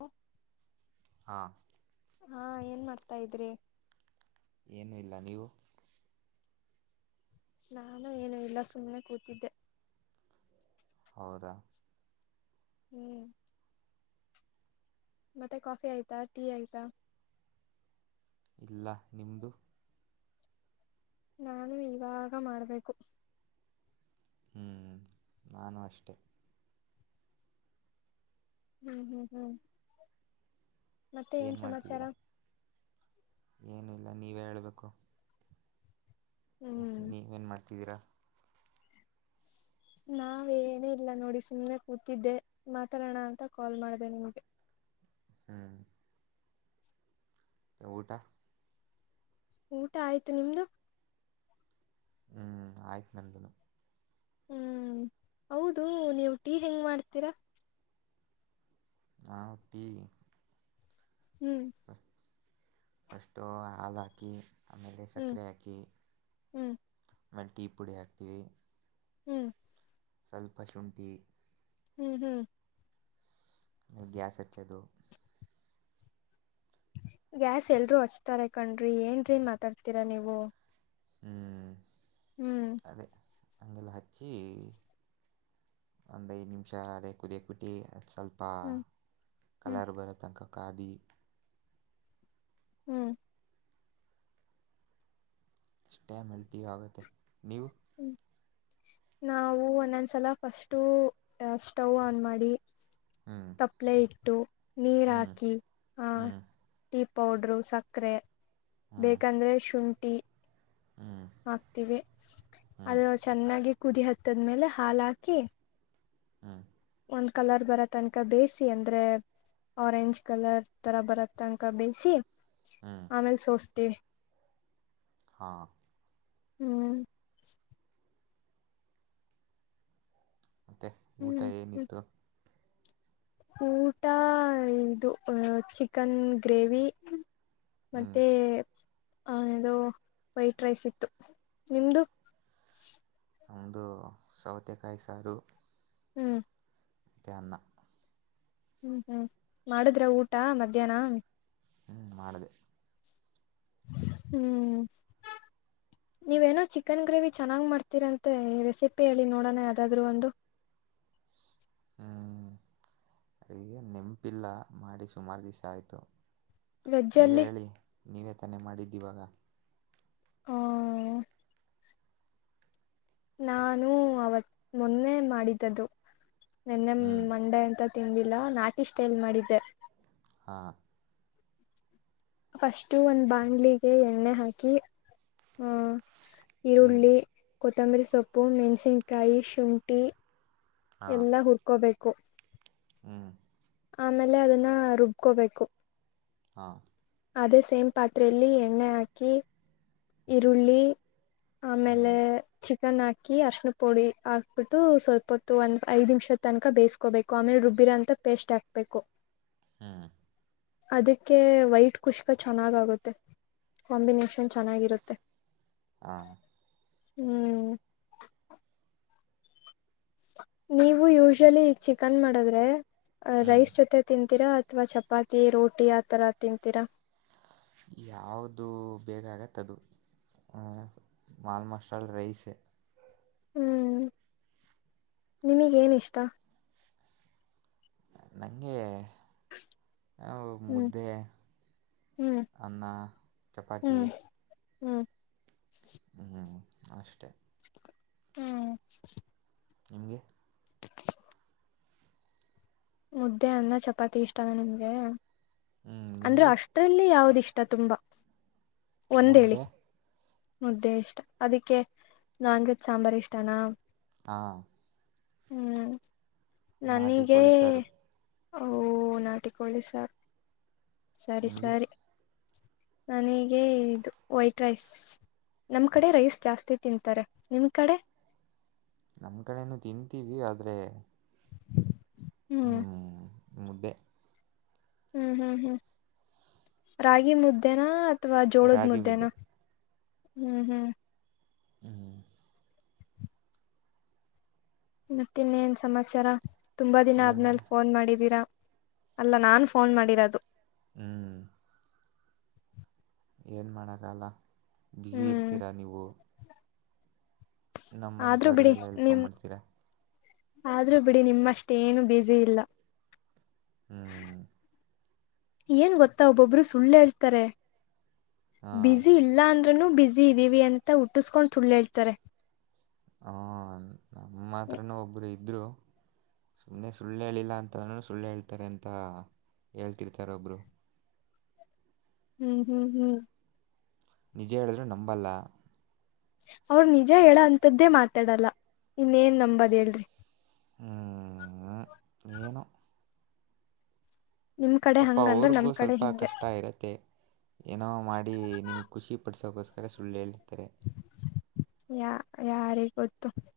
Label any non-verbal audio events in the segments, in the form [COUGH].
ಹ್ಮ ಹಾ ಹಾ ಏನ್ ಮಾಡ್ತಾ ಇದ್ರಿ ಏನೂ ಇಲ್ಲ ನೀವು ನಾನು ಏನು ಇಲ್ಲ ಸುಮ್ನೆ ಕೂತಿದ್ದೆ. ಹೌದಾ. ಹ್ಮ್. ಮತ್ತೆ ಕಾಫಿ ಆಯ್ತಾ ಟೀ ಆಯ್ತಾ ಇಲ್ಲ ನಿಮ್ದು ನಾನು ಇವಾಗ ಮಾಡ್ಬೇಕು ಹ್ಮ್ ನಾನು ಅಷ್ಟೆ ಹ್ಮ್ ಹ್ಮ್ ಹ್ಮ್ ಮತ್ತೆ ಏನ್ ಸಮಾಚಾರ ಮಾಡ್ತಿದ್ದೀರಾ ಏನು ಇಲ್ಲ ನೀವೇ ಹೇಳ್ಬೇಕು ಹ್ಮ್ ನೀವೇನ್ ಮಾಡ್ತಿದ್ದೀರಾ ನಾವೇನೇ ಇಲ್ಲ ನೋಡಿ ಸುಮ್ಮ್ನೆ ಕೂತಿದ್ದೆ ಮಾತಾಡೋಣ ಅಂತ ಕಾಲ್ ಮಾಡಿದೆ ನಿಮ್ಗೆ ಹ್ಮ್. ಊಟ. ಊಟ ಆಯ್ತು ನಿಮ್ದು ಹ್ಮ್ ಆಯ್ತು ನಂದಿನ ಹ್ಮ್ ಹೌದು ನೀವು ಟೀ ಹೆಂಗ್ ಮಾಡ್ತೀರಾ ನಾವು ಟೀ ಹ್ಮ್ ಫಸ್ಟು ಹಾಲು ಹಾಕಿ ಆಮೇಲೆ ಹ್ಮ್ ಸಕ್ಕರೆ ಹಾಕಿ ಹ್ಮ್ ಆಮೇಲೆ ಟೀ ಪುಡಿ ಹಾಕ್ತೀವಿ ಹ್ಮ್ ಸ್ವಲ್ಪ ಶುಂಠಿ ಹ್ಮ್ ಹ್ಮ್ ಗ್ಯಾಸ್ ಅಚ್ಚದು [UNINTELLIGIBLE] ಗ್ಯಾಸ್ ಎಲ್ರೂ ಹಚ್ತಾರೆ ಕಣ್ರಿ ಏನ್ರೀ ಮಾತಾಡ್ತೀರ ನೀವು ಹ್ಮ್ ಹ್ಮ್ ಹಗೆಲ್ಲ ಹಚ್ಚಿ ಒಂದು ಐದು ನಿಮಿಷ ಅದೇ ಕುದಿಯಕ್ ಬಿಟ್ಟು ಸ್ವಲ್ಪ ಹ್ಮ್ ಹ್ಮ್ ಕಲರ್ ಬರತ್ತನಕ ಪಕ್ಕಾಧಿ [UNINTELLIGIBLE] ಹ್ಮ್ ಅಷ್ಟೆ ಮೆಲ್ಟಿ ಆಗುತ್ತೆ ನೀವು ಹ್ಮ ನಾವು ಒಂದೊಂದ್ಸಲ ಫಸ್ಟು ಸ್ಟವ್ ಆನ್ ಮಾಡಿ ಹ್ಞೂ ತಪ್ಲೆ ಇಟ್ಟು ನೀರ ಹ್ಞೂ ಹಾಕಿ ಆ ಹ್ಞೂ ಪೌಡ್ರು ಸಕ್ಕರೆ ಹ್ಞೂ ಬೇಕಂದ್ರೆ ಶುಂಠಿ ಕ ಹ್ಞೂ ಹಾಕ್ತೀವಿ ಹ್ಞೂ ಅದು ಚೆನ್ನಾಗಿ ಕುದಿ ಹತ್ತದ್ಮೇಲೆ ಹಾಲಾಕಿ ಹ್ಮ ಒಂದ್ ಕಲರ್ ಬರ ತನಕ ಬೇಯಿಸಿ ಅಂದ್ರೆ ಆರೆಂಜ್ ಕಲರ್ ತರ ಬರ ತನಕ ಬೇಯಿಸಿ ಹ್ಞೂ ಆಮೇಲ್ ಸೋಸ್ತ ತ್ತೆ [UNINTELLIGIBLE] ಹಾ ಹ್ಮ್ ಮತ್ತ ಊಟ ಹ್ಮ್ ಹ್ಮ್ ಏನಿತ್ತು ಊಟ ಇದು ಚಿಕನ್ ಗ್ರೇವಿ ಹ್ಞೂ ಮತ್ತೆ ಹನದು ವೈಟ್ ರೈಸ್ ಇತ್ತು ನಿಮ್ದು ನಮ್ದು ಸೌತೆಕಾಯಿ ಸಾರು ಹ್ಮ್ ಮತ್ತೆ ಅನ್ನ ಹ್ಮ್ ಹ್ಮ್ ಮಾಡುದ್ರ ಊಟ ಮಧ್ಯಾಹ್ನ ಹ್ಮ್ ಮಾಡಿದೆ ಹ್ಮ್ ನೀವೇನೋ ಚಿಕನ್ ಗ್ರೇವಿ ಚೆನ್ನಾಗ್ ಮಾಡ್ತೀರಂತೆ ರೆಸಿಪಿ ಹೇಳಿ ನೋಡೋಣ ಯಾವ್ದಾದ್ರು ಒಂದು ಹ್ಮ್ ಈಗ ನೆಂಪಿಲ್ಲ ಮಾಡಿ ಸುಮಾರು ದಿವ್ಸ ಆಯ್ತು ವೆಜ್ ನೀವೆ ಅಲ್ಲಿ ಹೇಳಿ ನೀವೇ ತಾನೆ ಮಾಡಿದ್ದೀವಾಗ ಹ್ಮ ನಾನು ಅವತ್ ಮೊನ್ನೆ ಮಾಡಿದ್ದ್ದು ನಿನ್ನೆ ಹ್ಞೂ ಮಂಡೆ ಅಂತ ತಿಂಬಿಲ್ಲಾ ನಾಟಿ ಸ್ಟೈಲ್ ಮಾಡಿದ್ದೆ ಹಾ ಫಸ್ಟು ಒಂದ್ ಬಾಣ್ಲಿಗೆ ಎಣ್ಣೆ ಹಾಕಿ ಹ್ಮ ಹ್ಞೂ ಈರುಳ್ಳಿ ಕೊತ್ತಂಬರಿ ಸೊಪ್ಪು ಮೆಣ್ಸಿನ್ಕಾಯಿ ಶುಂಠಿ ಎಲ್ಲಾ ಹುರ್ಕೊಬೇಕು ಕ್ಕು ಹ್ಮ್ ಆಮೇಲೆ ಅದನ್ನ ರುಬ್ಕೋಬೇಕು ಹಾ ಅದೇ ಸೇಮ್ ಪಾತ್ರೆಯಲ್ಲಿ ಎಣ್ಣೆ ಹಾಕಿ ಈರುಳ್ಳಿ ಹ್ಞೂ ಆಮೇಲೆ ಚಿಕನ್ ಹಾಕಿ ಅರ್ಶನ ಪುಡಿ ಹಾಕ್ಬಿಟ್ಟು ಸ್ವಲ್ಪ ಹೊತ್ತು ಒಂದ ಐದ್ ನಿಮಿಷದ ತನಕ ಬೇಯಿಸ್ಕೋಬೇಕು ಆಮೇಲೆ ರುಬ್ಬಿರ ಅಂತ ಪೇಸ್ಟ್ ಹಾಕ್ಬೇಕು ಹ್ಮ್ ಅದಕ್ಕೆ ವೈಟ್ ಕುಷ್ಕ ಚೆನ್ನಾಗ್ ಆಗುತ್ತೆ ಕಾಂಬಿನೇಷನ್ ಚೆನ್ನಾಗಿರುತ್ತೆ ಹ ಹ್ಮ್ ನೀವು ಯೂಶಲಿ ಚಿಕನ್ ಮಾಡದ್ರೆ ಹ್ಞೂ ರೈಸ್ ಜೊತೆ ತಿಂತೀರಾ ಅ ಅಥವಾ ಚಪಾತಿ ರೋಟಿ ಆತರ ತಿಂತೀರಾ ಯಾವುದು ಬೇಗ ಆಗತ್ತೆ ಅದು ಆಲ್ಮೋಸ್ಟಾಲ್ ರೈಸೇ ಹ್ಮ್ ನಿಮಗೇನ ಇಷ್ಟ ನಂಗೆ ಹ್ಮ್ ಮುದ್ದೆ ಹ್ಮ್ ಅನ್ನ ಚಪಾತಿ ಹ್ಮ್ ಹ್ಮ್ [INAUDIBLE] ಅಷ್ಟೇ ಹ್ಮ್ ನಿಮಗೆ ಮುದ್ದೆ ಅನ್ನ ಚಪಾತಿ ಇಷ್ಟಾನ ನಿಮ್ಗೆ ಹ್ಞೂ, ಅಂದ್ರೆ ನಿಮಗೆ ಅಷ್ಟ್ರಲ್ಲಿ ಯಾವ್ದಿಷ್ ತುಂಬ ಒಂದೇಳಿ ಮುದ್ದೆ ಮುದ್ದೆ ಇಷ್ಟ ಅದಿಕ್ಕೆ ನಾನ್ ವೆಜ್ ಸಾಂಬಾರ್ ಇಷ್ಟನಾ ಹಾಂ ಹ್ಮ್ ನಾಟಿ ನನಿಗೆ ಕೋಳಿ ಸಾರು ನಾಟಿಕೋಳಿ ಸಾರು ಸರಿ ನಿಮಗೆ ಸರಿ ನನಗೆ ಇದು ವೈಟ್ ರೈಸ್ ನಮ್ ಕಡೆ ರೈಸ್ ಜಾಸ್ತಿ ತಿಂತಾರೆ ನಿಮ್ ಕಡೆ ನಮ್ ಕಡೆೇನು ತಿಂತೀವಿ ಆದ್ರೆ ಹ್ಮ್ ಮುದ್ದೆ ಹ್ಮ್ ಹ್ಮ್ ಹ್ಮ್ ರಾಗಿ ಮುದ್ದೇನಾ ಅ ಅಥವಾ ಜೋಳದ್ ರಾಗಿ ಮುದ್ದೆನ ಮುದ್ದೆ ಹ್ಮ್ ಹ್ಮ್ ಹ್ಮ್ ಮತ್ತ ಇನ್ನೇನ್ ಸಮಾಚಾರ ತುಂಬಾ ದಿನ ಏನಿಲ್ಲ ಆದ್ಮೇಲೆ ಫೋನ್ ಮಾಡಿದೀರಾ ಅಲ್ಲ ನಾನ್ ಫೋನ್ ಮಾಡಿರೋದು ಹ್ಮ್ ಏನ್ ಮಾಡಕಾಗಲ್ಲ ಬ್ಯುಸಿ ಹ್ಮ್ ಇರ್ತೀರಾ ನೀವು ಆದ್ರೂ ಬಿಡಿ ನಮ್ಮಂತವ್ರಿಗೆಲ್ಲಾ ಎಲ್ಲಾ ಎಲ್ಲಿ ಫೋನ್ ನಿಮ್ ಮಾಡ್ತೀರಾ ಆದ್ರೂ ಬಿಡಿ ನಿಮ್ಮಷ್ಟೇ ಏನು ಬಿಜಿ ಇಲ್ಲ [INAUDIBLE] ಹ್ಮ್ ಏನ್, ಗೊತ್ತಾ ಒಬ್ಬೊಬ್ರು, ಸುಳ್ಳೇ ಹೇಳ್ತಾರೆ. ಹಾ [INAUDIBLE] ಬಿಸಿ, ಇಲ್ಲ ಅಂದ್ರೆ. [INAUDIBLE] ಅವನು, ಬಿಸಿ, ಇದ್ದೀವಿ ಅಂತ ಹುಟ್ಟಿಸ್ಕೊಂಡ್, ಸುಳ್ಳು, ಹೇಳ್ತಾರೆ. [INAUDIBLE] ಹ್ಮ, ನಮ್ಮ, ಆತ್ರನೇ, ಒಬ್ಬರು. [INAUDIBLE] ಇದರು, ಸುಮ್ಮನೆ ಸುಳ್ಳು ಹೇಳಿಲ್ಲ, ಅಂತ ಸುಳ್ಳು ಹೇಳ್ತಾ, ಇರುತಾ ಹೇಳ್ತಿರ್ತಾರೆ, ಒಬ್ರು. [UNINTELLIGIBLE] ಹ್ಮ್ ಹ್ಮ್ ಹ್ಮ್ ನಿಜ ಹೇಳಿದ್ರು ನಂಬಲ್ಲ ಅವ್ರ ನಿಜ ಹೇಳ ಅಂತದ್ದೇ ಮಾತಾಡಲ್ಲ ಇನ್ನೇನ್ ನಂಬದ ಹೇಳ್ರಿ ಹ್ಮ್ ಆ ಏನೋ ನಿಮ್ ಕಡೆ ಅಪ್ಪ, ಹಂಗಂದ್ರೆ ನಮ್ ಅವ್ರಗೂ ಕಡೆ ಸ್ವಲ್ಪ, ಹಿಂಗೆ ಕಷ್ಟ ಇರತ್ತೆ! ಏನೋ ಮಾಡಿ, ನಿಮಗೆ ಖುಷಿ ಪಡ್ಸೋಕೋಸ್ಕರ. [INAUDIBLE] ಬಾರಿ, ಸುಳ್ಳಲ್ಲಿ. [INAUDIBLE] ಯಾ, ಯಾರಿಗೆ, ಗೊತ್ತು ತ್ತ. [INAUDIBLE]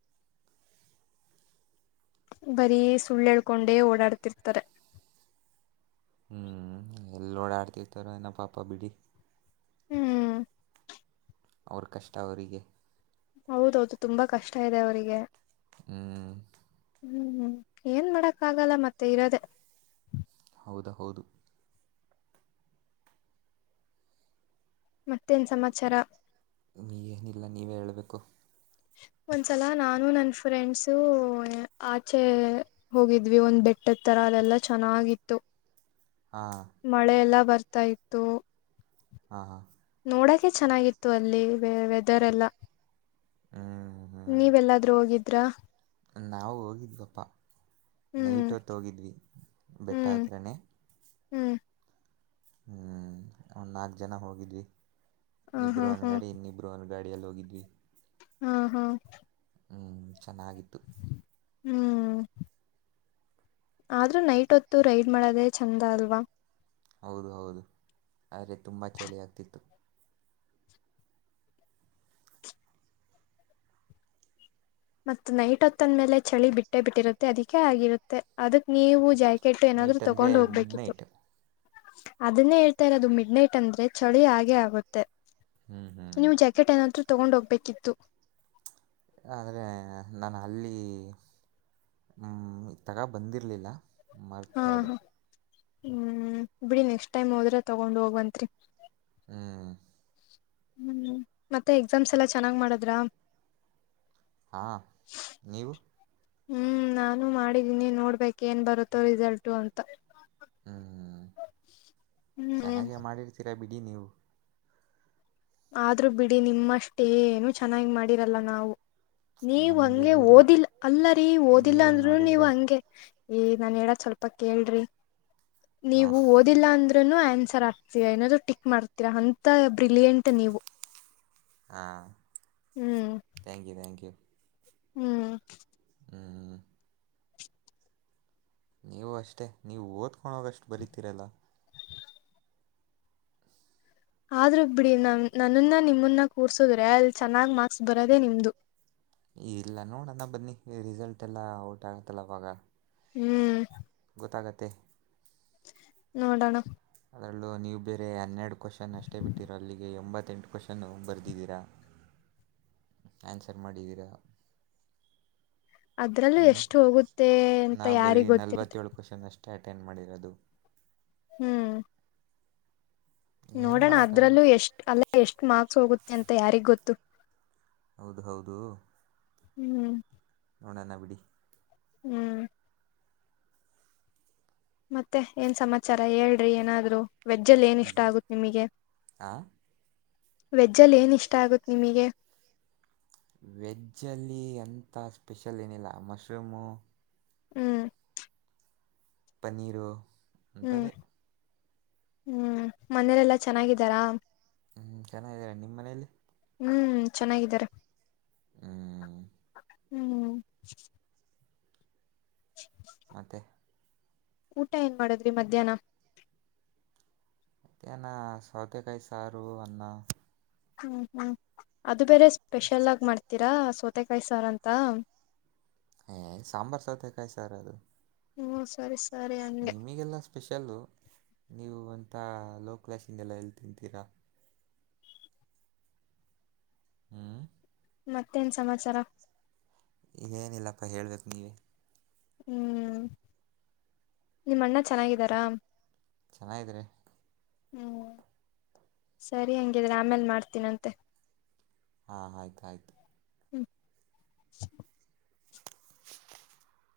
ಬರೀ, ಸುಳ್ಳೆಳ್ಕೊಂಡೇ, ಓಡಾಡ್ತಿರ್ತಾರೆ. [INAUDIBLE] ಹ್ಮ್, ಎಲ್ಲಿ, ಒಡ್ಡಿಯಾಡುತ್ತಾ, ಇರುತ್ತಾರೆ, ಏನೋ, ಪಾಪ ಬಿಡಿ. [INAUDIBLE] ಹ್ಮ್... [INAUDIBLE] ಅವ್ರ, ಕಷ್ಟ, ಅವರಿಗೆ.. [INAUDIBLE] ಹೌದೌದು, ತುಂಬಾ, ಕಷ್ಟ ಇದೆ ಅವರಿಗೆ. ಹ್ಞೂ [INAUDIBLE] ಹ್ಮ್ ಹ್ಮ್, ಏನ್ ಮಾಡಕ್, ಆಗಲ್ಲ, ಮತ್ತೆ ಇರೋದೆೇ. [INAUDIBLE] ಹೌದ, ಹೌದು. [INAUDIBLE] ಮತ್ತೇನ್, ಸಮಾಚಾರ. [INAUDIBLE] ಎನ್ಯೂಲಾ, ನೀವೇ ಹೇಳ್ಬೇಕು. [INAUDIBLE] ಒಂದ್ಸಲ, ನಾನು ನನ್ ಫ್ರೆಂಡ್ಸು, ಆಚೆ ಹೋಗಿದ್ವಿ. ಒಂದ್ ಬೆಟ್ಟದ ತರ ಅದೆಲ್ಲಾ ಚೆನ್ನಾಗಿತ್ತು. [INAUDIBLE] ಹಾಂ ಮಳೆ, ಎಲ್ಲ, ಬಾ. [INAUDIBLE] ಬರ್ತಾ, ಇತ್ತು. [INAUDIBLE] ಹಾ, ಹಾ. [INAUDIBLE] ನೋಡಕೆ, ಚೆನ್ನಾಗಿತ್ತು, ಅಲ್ಲಿ, ವೆ, ವೆದರ್ ಎಲ್ಲ.. [INAUDIBLE] ಹ್ಮ್. [INAUDIBLE] ನೀವೆಲ್ಲಾದ್ರೂ ಹೋಗಿದ್ರ? [INAUDIBLE] ನಾವು, ಹೋಗಿದ್ವಪ್ಪ, ಹ್ಮ್ ನೈಟ್ ಹೊತ್ತು, ಹೋಗಿದ್ವಿ ಬೆಟ್ಟ, ಹ್ಮ್ ಹತ್ರನೇ. [INAUDIBLE] ಹ್ಮ್.. [INAUDIBLE] ಹ್ಮ್, ಒಂದು, ನಾಲ್ಕು ಜನ, ಹೋಗಿದೀವಿ. ಹ [INAUDIBLE] ಹಾ ಇಬ್ರುರು, ವನ್, ಹಾ ಗಡಿ ಇನ್ ಇಬ್ಬರು, ಇನು. [INAUDIBLE] ಗಾಡಿಯಲ್ಲಿ, ಹೋಗಿದ್ವಿ. [INAUDIBLE] ಹಾ, ಹಾ. [INAUDIBLE] ಹ, ಚೆನ್ನಾಗಿತ್ತು. [INAUDIBLE] ಹ್ಮ್. [INAUDIBLE] ಆದ್ರೂ, ನೈಟ್ ಹೊತ್ತು ರೈಡ್ ಮಾಡದೇ, ಚೆಂದ ಅಲ್ವಾ. [INAUDIBLE] ಹೌದು, ಹೌದು, ಆದರೆ, ತುಂಬ ಚಳಿ ಆಗ್ತಿತ್ತು. [INAUDIBLE] ಮತ್ತ ನೈಟ್ ಹೊತ್ತಂದ್ಮೇಲೆ ಚಳಿ ಬಿಟ್ಟೇ ಬಿಟ್ಟಿರುತ್ತೆ ಅದಿಕೇ ಆಗಿರುತ್ತೆ ಅದಕ್ ನೀವು ಜಾ ಕೆಟ್ಟು ಏನಾದ್ರು ನೈಟ್ ಅಂದರೆ ತಗೊಂಡು ಮಿಡ್ ಹೋಗ್ಬೇಕಿತ್ತು ನೈಟ್ ಅದನ್ನೇ ಹೇಳ್ತಾ ಇರೋದು ಮಿಡ್ ನೈಟ್ ಅಂದ್ರೆ ಚಳಿ ಹಾಗೆ ಆಗುತ್ತೆ ಹ್ಮ್ ಹ್ಮ್ ನೀವು್ ಜಾಕೆಟ್ ಏನಾದ್ ರು ತಗೊಂಡೊಗ್ಬೇಕಿತ್ತು ಆದ್ರೆ ನಾನು ಅಲ್ಲಿ ಹ್ಮ ತಗ ಬಂದಿರ್ಲಿಲ್ಲ ಹಾ ಮರ್ತೋದೆ ಹ ಹ್ಮ್, ಬಿಡಿ ನೆಕ್ಸ್ಟ್ ಟೈಮ್, ಹೋದ್ರೆ ತಗೊಂಡ್ ಹೋಗಂತ್ರಿ. [INAUDIBLE] ಹ್ಮ್ ಹ್ಮ್, ಮತ್ತೆ, ಎಕ್ಸಾಮ್ಸ್ ಎಲ್ಲಾ! ಚೆನ್ನಾಗ್ ಮಾಡದ್ರ? [INAUDIBLE] ಹಾ, ನೀವು. [INAUDIBLE] ಹ್ಮ್, ನಾನು ಮಾಡಿದೀನಿ! ನೋಡ್ಬೇಕಕ್ ಏನ್ ಬರುತ್ತೋ, ರಿಸಲ್ಟು ಅಂತ. [INAUDIBLE] ಹ್ಮ್, ಹ್ಮ್ ಚೆನ್ನಾಗೆ,, ಮಾಡಿರ್ತೀರಾ, ಬಿ.. [INAUDIBLE] ಅಜ್ಜಿ, ನೀವು. [INAUDIBLE] ಆದ್ರೂ ಬಿಡಿ ನಿಮ್ಮಷ್ಟೇ ಏನು ಚೆನ್ನಾಗಿ ಮಾಡಿರಲ್ಲ ನಾವು ನೀವ್ ನಮ್ದು ಹಂಗೆ ಎಲ್ರಿ ಓದಿಲ್ಲ ಅಲ್ಲರಿ ಓದಿಲ್ಲ ನೀವು ಅಂದ್ರರು ನೀವ್ ನೋಡಿದರೆ ಹಂಗೆ ಈ ನನ್ ಹೇಳ ಸ್ವಲ್ಪ ಕೇಳ್ರಿ ಹಾಂ ನೀವು ಓದಿಲ್ಲ ಅಂದ್ ಆನ್ಸರ್ ಆಗ್ತೀ ಏನಾದ್ರು ಟಿಕ್ ಮಾಡ್ತೀರಾ ಅಂತ ಬ್ರಿಲಿಯಂಟ್ ಮ ನೀವು ಹಾ ಹ್ಮ್ ಥಾಂಕ್ ಯು ಥ್ಯಾಂಕ್ ಯು ಹ್ಮ್ [UNINTELLIGIBLE] ಹ್ಮ್ [INAUDIBLE] ನೀವು ಅಷ್ಟೇ ನೀವು ಓದ್ಕೊಂಡೋಗಷ್ಟು ಬರಿತೀರಲ್ಲ ಆದ್ರೂ ಬಿಡಿ ನ ನನ್ನನ್ನ ನಿಮ್ಮನ್ನ ಕೂರ್ಸುದ್ರೆ ಅಲ್ಲಿ ಚೆನ್ನಾಗಿ ಮಾರ್ಕ್ಸ್ ಬರೋದೆೇ ನಿಮ್ದು ಇಲ್ಲ ನೋಡಣ ಬನ್ನಿ ರಿಸಲ್ಟ್ ಎಲ್ಲಾ ಔಟ್ ಆಗತ್ತಲ್ಲ ಅವವಾಗ ಹ್ಮ್ [UNINTELLIGIBLE] ನೋಡಣ ಅದರಲ್ಲೂ ನೀವು ಬೇರೆ ಹನ್ನೆರಡು ಕ್ವಶ್ನ್ ಅಷ್ಟೇ ಬಿಟ್ಟಿರೋ ಅಗೆ ಎಂಬತ್ತು ಹತ್ತೆಂಟು ಕ್ವೆಶನ್ನು ಬರೆದಿದ್ದೀರಾ ಆನ್ಸರ್ ಮಾಡಿದ್ದೀರಾ ಅದ್ರಲ್ಲೂ ಹ್ಞೂ ಎಷ್ಟು ಹೋಗುತ್ತೆ ಅಂತ ಯಾರಿಗ್ ಗೊತ್ತಿರುತ್ತೆ ಸ್ಟಟೈನ್ ಮಾಡಿರೋದು ಹ್ಮ್ ಏನು ನೋಡೋಣ ಮಾಡೋಕ್ಕಾಗಲ್ಲ ಅದ್ರಲ್ಲೂ ಎಷ್ಟ ಅಲ್ಲ ಎಷ್ಟು ಮಾರ್ಕ್ಸ್ ಹೋಗುತ್ತ ಎಂತ ಯಾರಿಗ್ ಗೊತ್ತು ಹೌದ ಹೌದು ಹ್ಮ್ ಅವಡನ್ನ ಬಿಡಿ ಹ್ಮ್ ಮತ್ತೆ ಏನ್ ಸಮಾಚಾರ ಹೇಳಏ್ರ ಏನಾದ್ರು ವೆಜ್ಜಲ್ಲಿ ಏನಿಷ್ಟ ಆಗುತ್ತೆ ನಿಮಗೆ ಹಾಂ ವೆಜ್ಜಲ್ಲಿ ಏನಿಷ್ಟ ಆಗುತ್ತೆ ನಿಮಗೆ ವೆಜ್ಜಲ್ಲಿ ಎಂಥ ಸ್ಪೆಷಲ್ ಏನಿಲ್ಲ ಮಶ್ರೂಮು ಹ್ಮ್ ಪನನ್ನರು ಹ್ಮ್ ಅಂತವೇ ಹ್ಮ್ ಮನೇಲೆಲ್ಲಾ ಚೆನ್ನಾಗಿದ್ದಾರಾ ಹ್ಮ್ ಚೆನ್ನಾಗೀರ ನಿಮ್ಮ್ ಮನೇಲಿ ಹ್ಮ್ ಚೆನ್ನಾಗಿದ್ದಾರೆ ಹ್ಞೂ ಹ್ಮ್ [INAUDIBLE] ಮತ್ತೆ ಊಟ ಏನ್ ಮಾಡದ್ರಿ ಮಧ್ಯಾಹ್ನ ತ್ತನ ಸೌತೆ ಕೈ ಸಾರು ಅನ್ನ ಹ್ಮ್ ಹ್ಮ್ ಅದು ಬೇರೆ ಸ್ಪೆಷಲ್ ಆಗಿ ಮಾಡ್ತೀರಾ ಸ ಮತ್ತೆ ಕಾಯ ಸಾರ ಅಂತ ಹ ಸಾಂಬಾರ್ ಸಾತ ಕಾಯ ಸರ್ ಅದು ಹ್ಮ ಸರಿ ಸರಿ ಹಂಗೆ ನಿಮಗೆಲ್ಲ ಸ್ಪೆಷಲ್ಲ ನೀವು ಒ ಇಂತಾ ಲೋ ಕ್ಲಾಶಿಂದ ಎಲ್ಲಾ ಹೇಳ್ ತಿಂತೀರಾ ಹ್ಮ ಮತ್ತೇನ್ ಸಮಾಚಾರ ಇದಗೇನಿಲ್ಲಪ್ಪ ಹೇಳಬೇಕು ನೀವೇ ಹ್ಮ್ ನಿಮ್ಮಣ್ಣ ಚೆನ್ನಾಗಿದ್ದಾರಾ ಚೆನ್ನ್ರ ಹ್ಮ್ ಸರಿ ಹಾಗಂಗಿದ್ರೆ ಆಮೇಲ್ ಮಾಡ್ತೀನಂತೆ ಹಾ ಆಯ್ತ ಆಯ್ತು ಹ್ಮ್